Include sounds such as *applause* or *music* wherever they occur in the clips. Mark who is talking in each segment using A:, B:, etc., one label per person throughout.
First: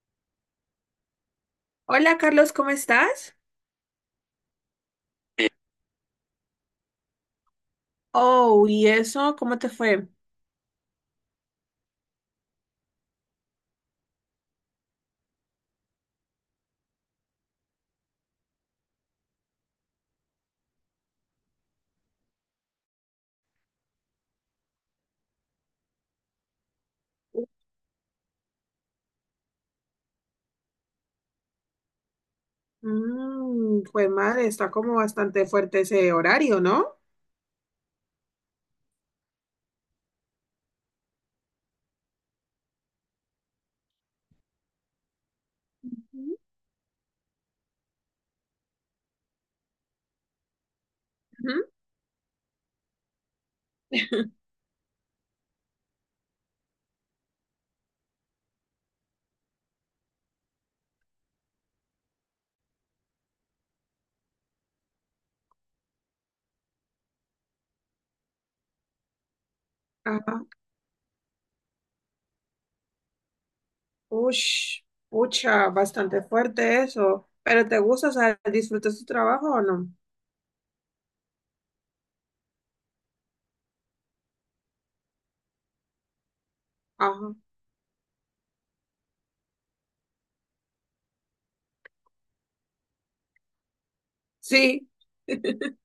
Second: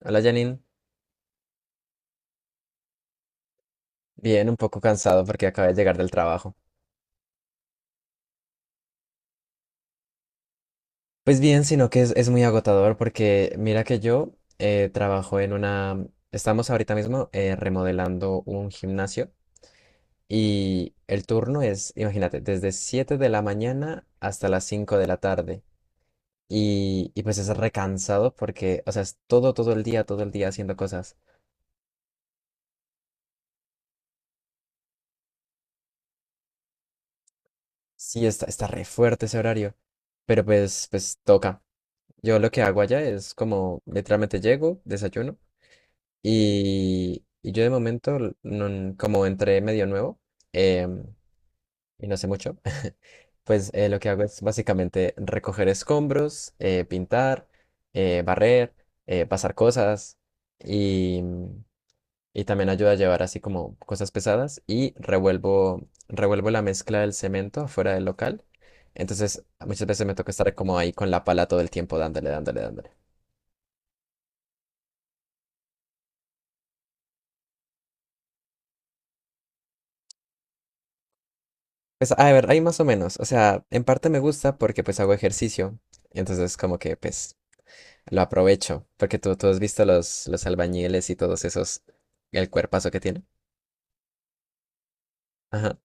A: Hola Janine,
B: Hola Carlos, ¿cómo estás?
A: bien, un poco cansado porque acabé de llegar del trabajo.
B: Oh, ¿y eso? ¿Cómo te fue?
A: Pues bien, sino que es muy agotador porque mira que yo trabajo en una... Estamos ahorita mismo remodelando un gimnasio y el turno es, imagínate, desde 7 de la mañana hasta las 5 de la tarde. Y pues es recansado porque, o sea, es todo, todo el día haciendo cosas.
B: Mm, fue madre, está como bastante fuerte ese horario, ¿no?
A: Sí, está re fuerte ese horario, pero pues toca. Yo lo que hago allá es como literalmente llego, desayuno.
B: Ujú.
A: Y yo de momento, como entré medio nuevo em,
B: Ujú.
A: y no sé mucho, *laughs* pues lo que hago es
B: *laughs*
A: básicamente recoger escombros, pintar, barrer, pasar cosas y, y también ayuda a llevar así como cosas pesadas y revuelvo la mezcla del cemento afuera del local. Entonces muchas veces me toca
B: Ajá.
A: estar como ahí con la pala todo el tiempo dándole, dándole, dándole.
B: Ush, pucha, bastante fuerte eso. ¿Pero te gusta, o sea, disfrutas tu trabajo o no?
A: Pues a ver, hay más o menos. O sea, en parte me gusta porque pues hago ejercicio. Entonces como que
B: Ajá.
A: pues lo aprovecho. Porque tú has visto los albañiles y todos esos, el cuerpazo que tienen.
B: Sí,
A: Ajá.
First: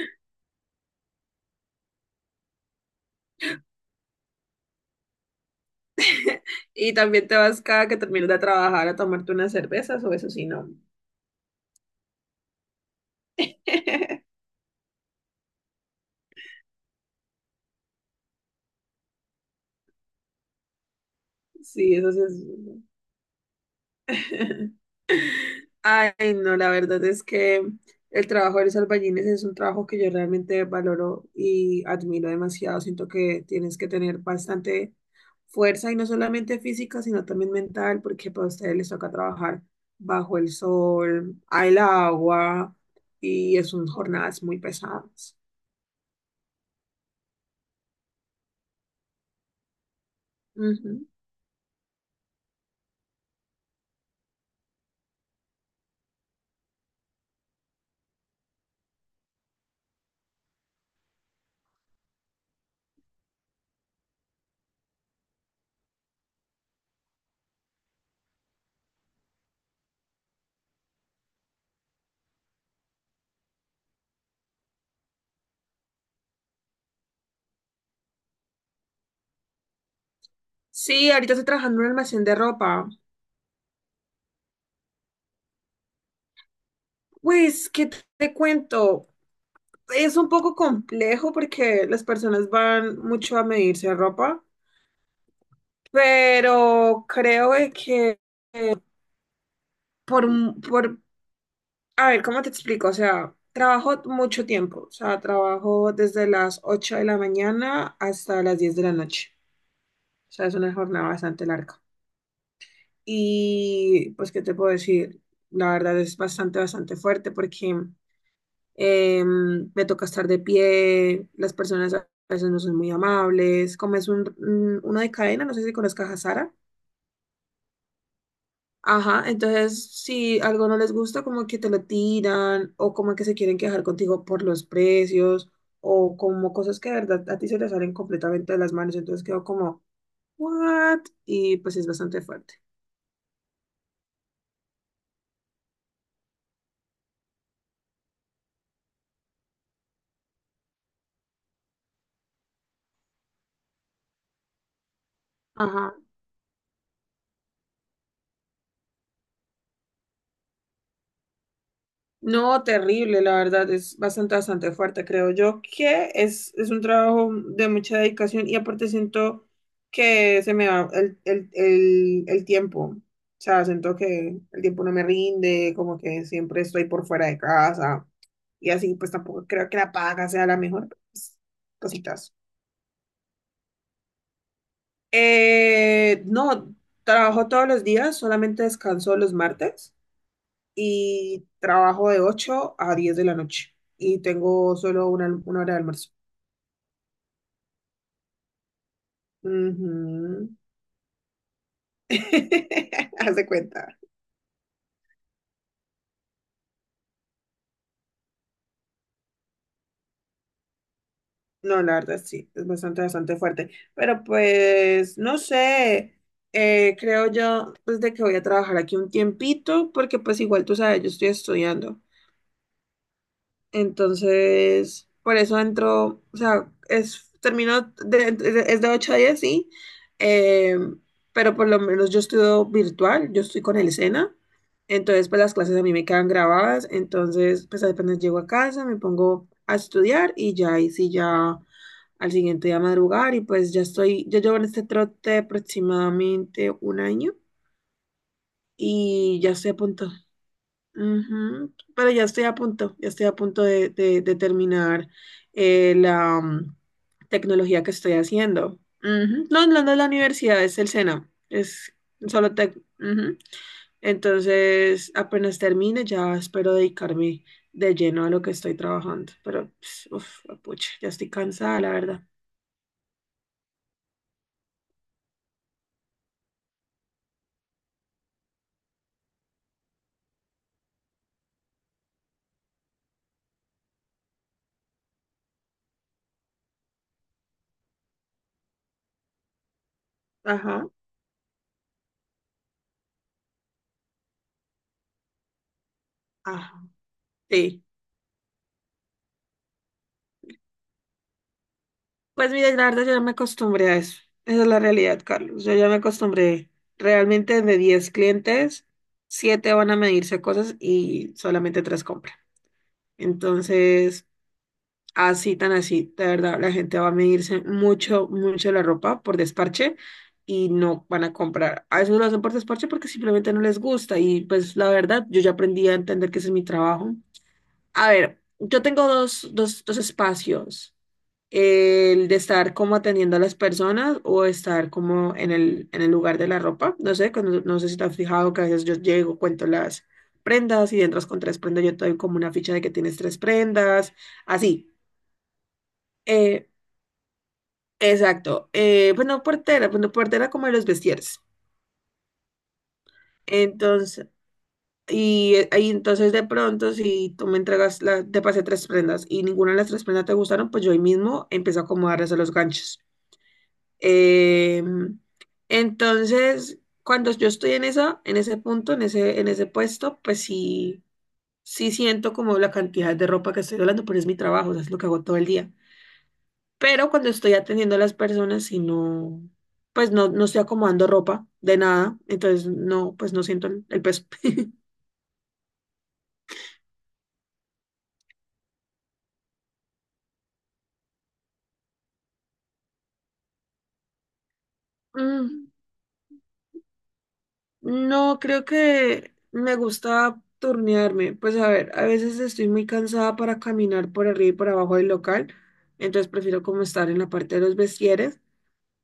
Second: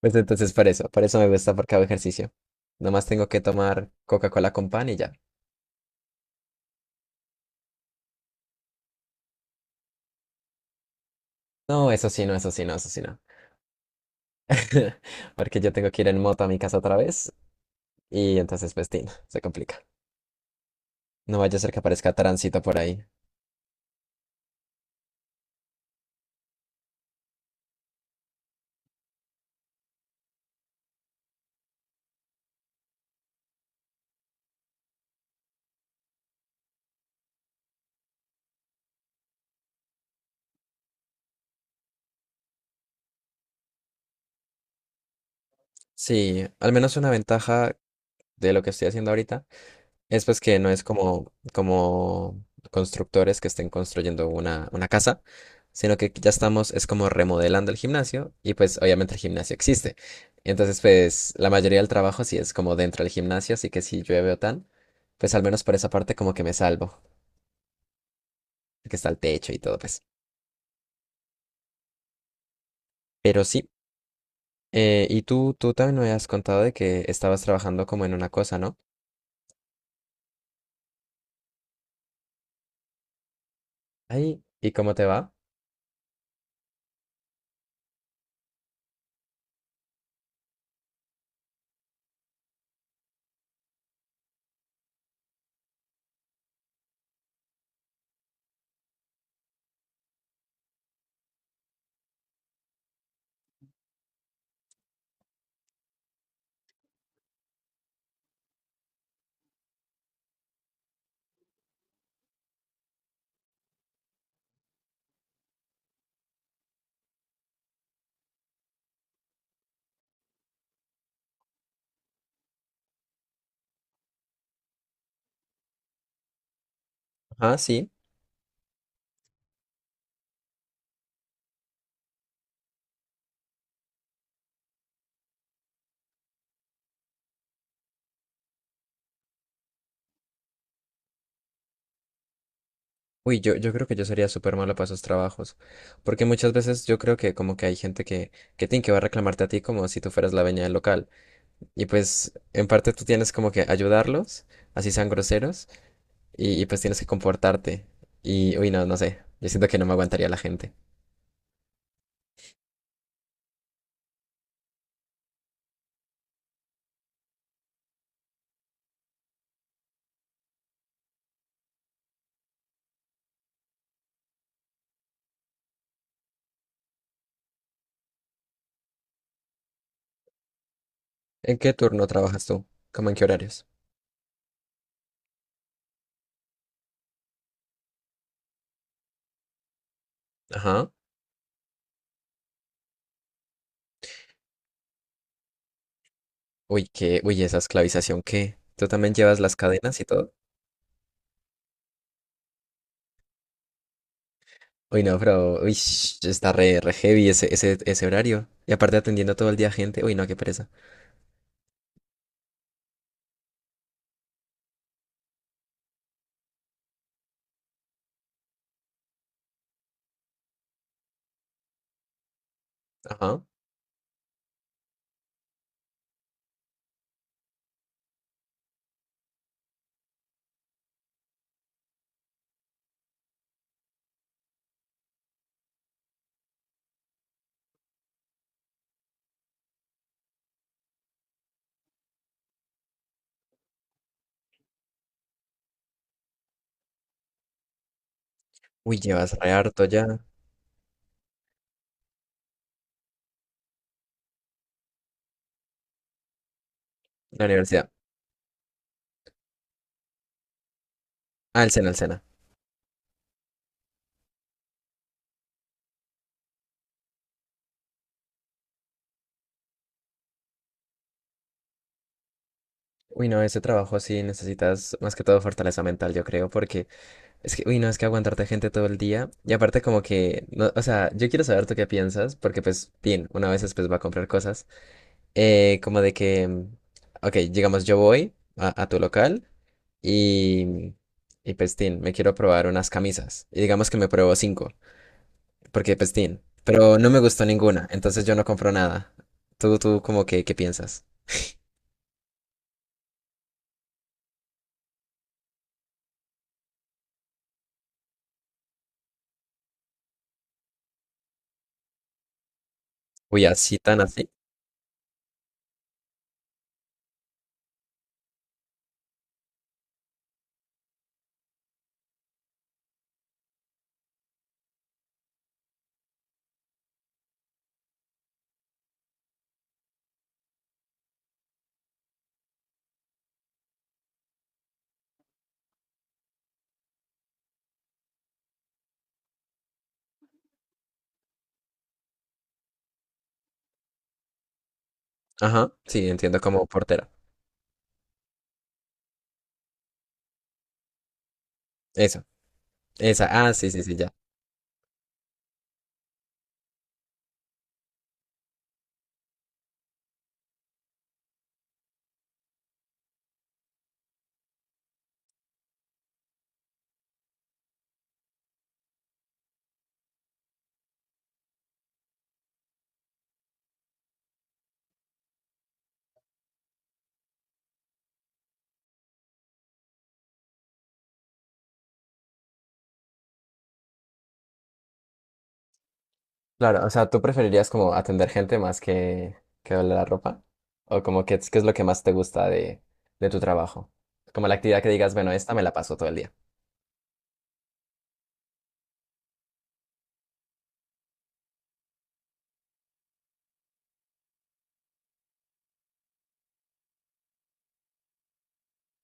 A: Pues entonces por eso me gusta porque hago ejercicio. Nomás tengo que tomar Coca-Cola con pan y ya.
B: *laughs* y también te vas cada que termines de trabajar a tomarte unas cervezas o eso sí, no.
A: No, eso sí, no, eso sí, no, eso sí, no.
B: *laughs*
A: *laughs* Porque yo tengo que ir en moto a mi casa otra vez y entonces pues tin, se complica. No vaya a ser que
B: Sí, eso
A: aparezca
B: sí es.
A: tránsito por ahí.
B: *laughs* Ay, no, la verdad es que el trabajo de los albañiles es un trabajo que yo realmente valoro y admiro demasiado. Siento que tienes que tener bastante fuerza y no solamente física, sino también mental, porque para ustedes les toca trabajar bajo el sol, al agua y es son jornadas muy pesadas.
A: Sí, al menos una ventaja de lo que estoy haciendo ahorita. Es pues que no es
B: Ujú.
A: como, como constructores que estén construyendo una casa, sino que ya estamos, es como remodelando el gimnasio y pues obviamente el gimnasio existe. Entonces pues la mayoría del trabajo sí es como dentro del gimnasio, así que si llueve o tan, pues al menos por esa parte como que me salvo, que está el techo y todo pues. Pero sí, y tú también me habías contado de que estabas trabajando como en una cosa, ¿no?
B: Sí, ahorita estoy trabajando en un almacén de ropa.
A: Ahí, ¿y cómo te va?
B: Pues, ¿qué te cuento? Es un poco complejo porque las personas van mucho a medirse ropa, pero creo de que por, a ver, ¿cómo te explico? O sea, trabajo mucho tiempo, o sea, trabajo desde las 8 de la mañana hasta las 10 de la noche. O sea, es una jornada bastante larga. Y pues, ¿qué te puedo decir? La verdad es bastante, bastante fuerte porque me toca estar de pie, las personas a veces no son muy amables, como es uno de cadena, no sé si conozcas a Sara.
A: Ah, sí.
B: Ajá, entonces si algo no les gusta, como que te lo tiran o como que se quieren quejar contigo por los precios o como cosas que de verdad a ti se te salen completamente de las manos, entonces quedo como, ¿what? Y pues es bastante fuerte.
A: Uy, yo creo que yo sería súper malo para esos trabajos, porque muchas veces yo creo que como que hay gente que tiene que va a reclamarte a ti como si tú fueras la dueña del local, y pues en parte tú tienes como que ayudarlos, así sean groseros,
B: Ajá.
A: y pues tienes que comportarte, y uy, no, no sé, yo siento que no me aguantaría la gente.
B: No, terrible, la verdad, es bastante, bastante fuerte, creo yo, que es un trabajo de mucha dedicación y aparte siento que se me va el tiempo, o sea, siento que el tiempo no me rinde, como que siempre estoy por fuera de casa y así, pues tampoco creo que la paga sea la mejor, pues,
A: ¿En qué turno
B: cositas.
A: trabajas tú? ¿Cómo en qué horarios?
B: No, trabajo todos los días, solamente descanso los martes.
A: Ajá.
B: Y trabajo de 8 a 10 de la noche y tengo solo una hora de almuerzo.
A: Uy, qué, uy, esa esclavización, ¿qué? ¿Tú también llevas las cadenas y todo?
B: Ujú. *laughs* Haz de cuenta.
A: Uy, no, pero, uy, está re, re heavy ese, ese, ese horario, y aparte atendiendo todo el día a gente, uy, no, qué pereza.
B: No, la verdad sí, es bastante, bastante fuerte. Pero pues, no sé, creo yo, pues de que voy a trabajar aquí un tiempito, porque pues igual tú sabes, yo estoy estudiando.
A: Ajá.
B: Entonces, por eso entro, o sea, es, termino, es de 8 a 10 sí, eh, pero por lo menos yo estudio virtual, yo estoy con el SENA, entonces pues las clases a mí me quedan grabadas, entonces pues apenas llego a casa, me pongo a estudiar y ya ahí sí ya al siguiente día madrugar y pues ya estoy, yo llevo en este trote aproximadamente un año
A: Uy, llevas
B: y ya
A: re
B: estoy a
A: harto ya.
B: punto. Ujú. Pero ya estoy a punto, ya estoy a punto de terminar la
A: La
B: tecnología
A: universidad.
B: que estoy haciendo. Ujú. No, no, no es la universidad, es el SENA,
A: Ah, el SENA,
B: es
A: el SENA.
B: solo tec. Ujú. Entonces, apenas termine, ya espero dedicarme de lleno a lo que estoy trabajando. Pero, pues, uf, pucha, ya estoy cansada, la verdad.
A: Uy, no, ese trabajo sí necesitas más que todo fortaleza mental, yo creo, porque es que, uy, no, es que aguantarte gente todo el día. Y aparte como que, no, o sea, yo quiero saber tú qué piensas, porque pues, bien, una vez pues va a comprar cosas. Como de que, ok, digamos, yo voy a tu local
B: Ajá,
A: y, y pues, tin, me quiero probar unas camisas. Y digamos que me pruebo cinco. Porque pestín,
B: ajá,
A: pero no me gustó
B: sí.
A: ninguna, entonces yo no compro nada. ¿Tú como que, qué piensas?
B: Pues mira, la verdad yo ya me acostumbré a eso. Esa es la realidad, Carlos. Yo ya me acostumbré. Realmente de 10 clientes, 7 van a medirse cosas y solamente 3 compran.
A: Uy, así tan
B: Entonces,
A: así.
B: así tan así, de verdad, la gente va a medirse mucho, mucho la ropa por desparche y no van a comprar. A veces no lo hacen por desparche porque simplemente no les gusta y pues la verdad, yo ya aprendí a entender que ese es mi trabajo. A ver, yo tengo dos espacios, el de estar como atendiendo a las personas o estar como en el lugar de la ropa. No sé, no sé si te has fijado que a veces yo llego, cuento las prendas y entras con tres prendas, yo te doy como una ficha de que tienes tres prendas, así.
A: Ajá, sí, entiendo como
B: Eh,
A: portera.
B: exacto. Pues no portera como de los vestieres.
A: Eso, esa, ah, sí, sí, sí, ya.
B: Entonces, y ahí entonces de pronto si tú me entregas, la, te pasé tres prendas y ninguna de las tres prendas te gustaron, pues yo ahí mismo empiezo a acomodarles a los ganchos. Eh, entonces, cuando yo estoy en esa, en ese punto, en ese puesto, pues sí, sí siento como la cantidad de ropa que estoy hablando, pero es mi trabajo, o sea, es lo que hago todo el día. Pero cuando estoy atendiendo a las personas y no, pues no, no estoy acomodando ropa de nada, entonces no, pues no siento el peso. *laughs*
A: Claro, o sea, ¿tú preferirías como atender gente más que doblar la ropa? ¿O como que qué es lo que más te gusta de tu trabajo? Como la actividad que digas, bueno, esta me
B: Mm,
A: la paso todo el día.
B: no, creo que me gusta turnearme. Pues a ver, a veces estoy muy cansada para caminar por arriba y por abajo del local, entonces prefiero como estar en la parte de los vestieres,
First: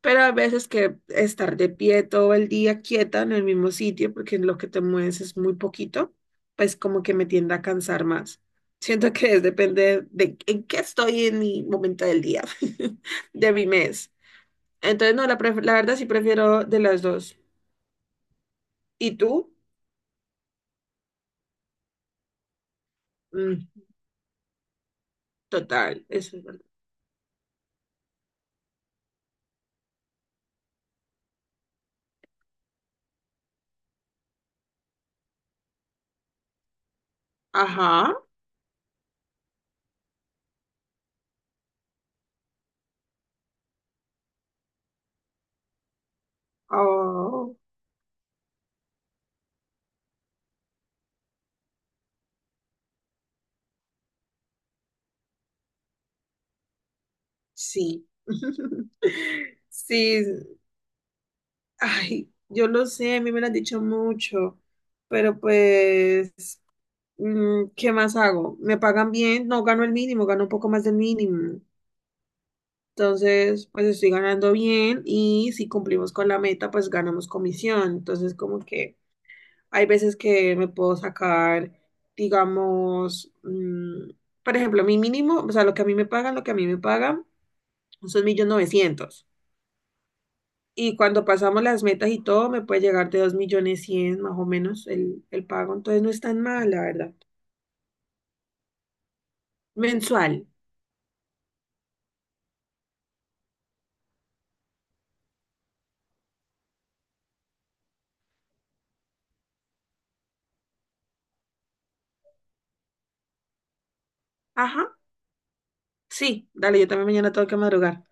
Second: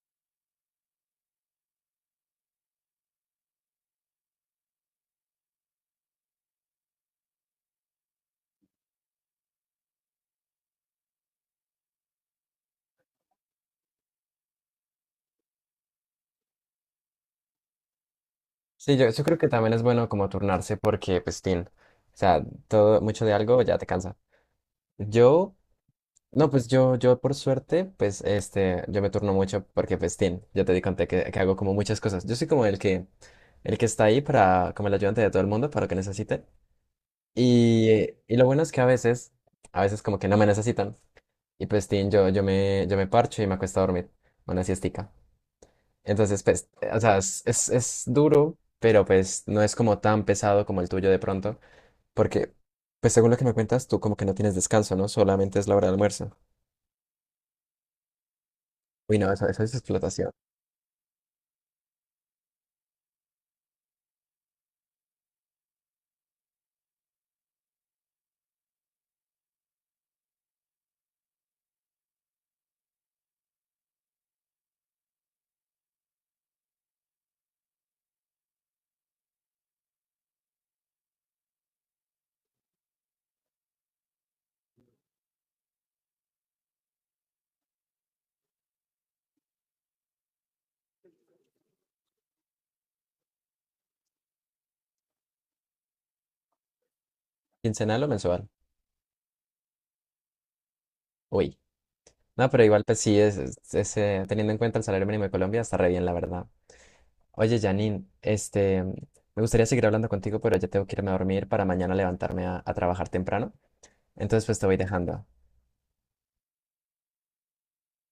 B: pero a veces que estar de pie todo el día quieta en el mismo sitio, porque lo que te mueves es muy poquito, pues como que me tiende a cansar más. Siento que es, depende de en qué estoy en mi momento del día, *laughs* de mi mes. Entonces, no, la, la verdad sí prefiero de las dos.
A: Sí, yo,
B: ¿Y
A: yo creo que
B: tú?
A: también es bueno como turnarse porque, pues, tin, o sea, todo, mucho de
B: Mm.
A: algo ya te cansa. Yo
B: Total, eso es
A: no,
B: verdad.
A: pues yo por suerte, pues este, yo me turno mucho porque pues tin, ya te di conté que hago como muchas cosas. Yo soy como el que está ahí para, como el ayudante de todo el mundo para lo que necesite. Y,
B: Ajá.
A: y lo bueno es que a veces como que no me necesitan. Y pues tin, yo me parcho y me acuesto a dormir, una siestica. Entonces, pues, o sea,
B: Oh,
A: es duro, pero pues no es como tan pesado como el tuyo de pronto, porque pues según lo que me cuentas, tú como que no tienes descanso, ¿no? Solamente es la hora de almuerzo.
B: sí.
A: Uy, no, eso
B: *laughs*
A: es
B: Sí,
A: explotación.
B: ay, yo lo sé, a mí me lo han dicho mucho, pero pues, ¿qué más hago? ¿Me pagan bien? No, gano el mínimo, gano un poco más del mínimo. Entonces, pues estoy ganando bien y si cumplimos con la meta, pues ganamos comisión. Entonces, como que... Hay veces que me puedo sacar, digamos, por ejemplo, mi mínimo, o sea, lo que a mí me pagan, lo que a mí me pagan son 1.900.000. Y cuando pasamos las metas y todo, me puede llegar de 2.100.000 más o menos el pago. Entonces no es tan mal, la verdad.
A: ¿Quincenal o mensual?
B: Mensual.
A: Uy. No, pero igual, pues sí, teniendo en cuenta el salario mínimo de Colombia, está re bien, la verdad. Oye, Janine, este, me gustaría seguir hablando contigo, pero ya tengo que irme a dormir para mañana levantarme a trabajar temprano. Entonces, pues te voy
B: Ajá.
A: dejando.
B: Sí, dale, yo también mañana tengo que madrugar.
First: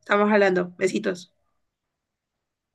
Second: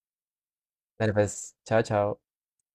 B: Estamos hablando.
A: Dale,
B: Besitos.
A: pues, chao, chao.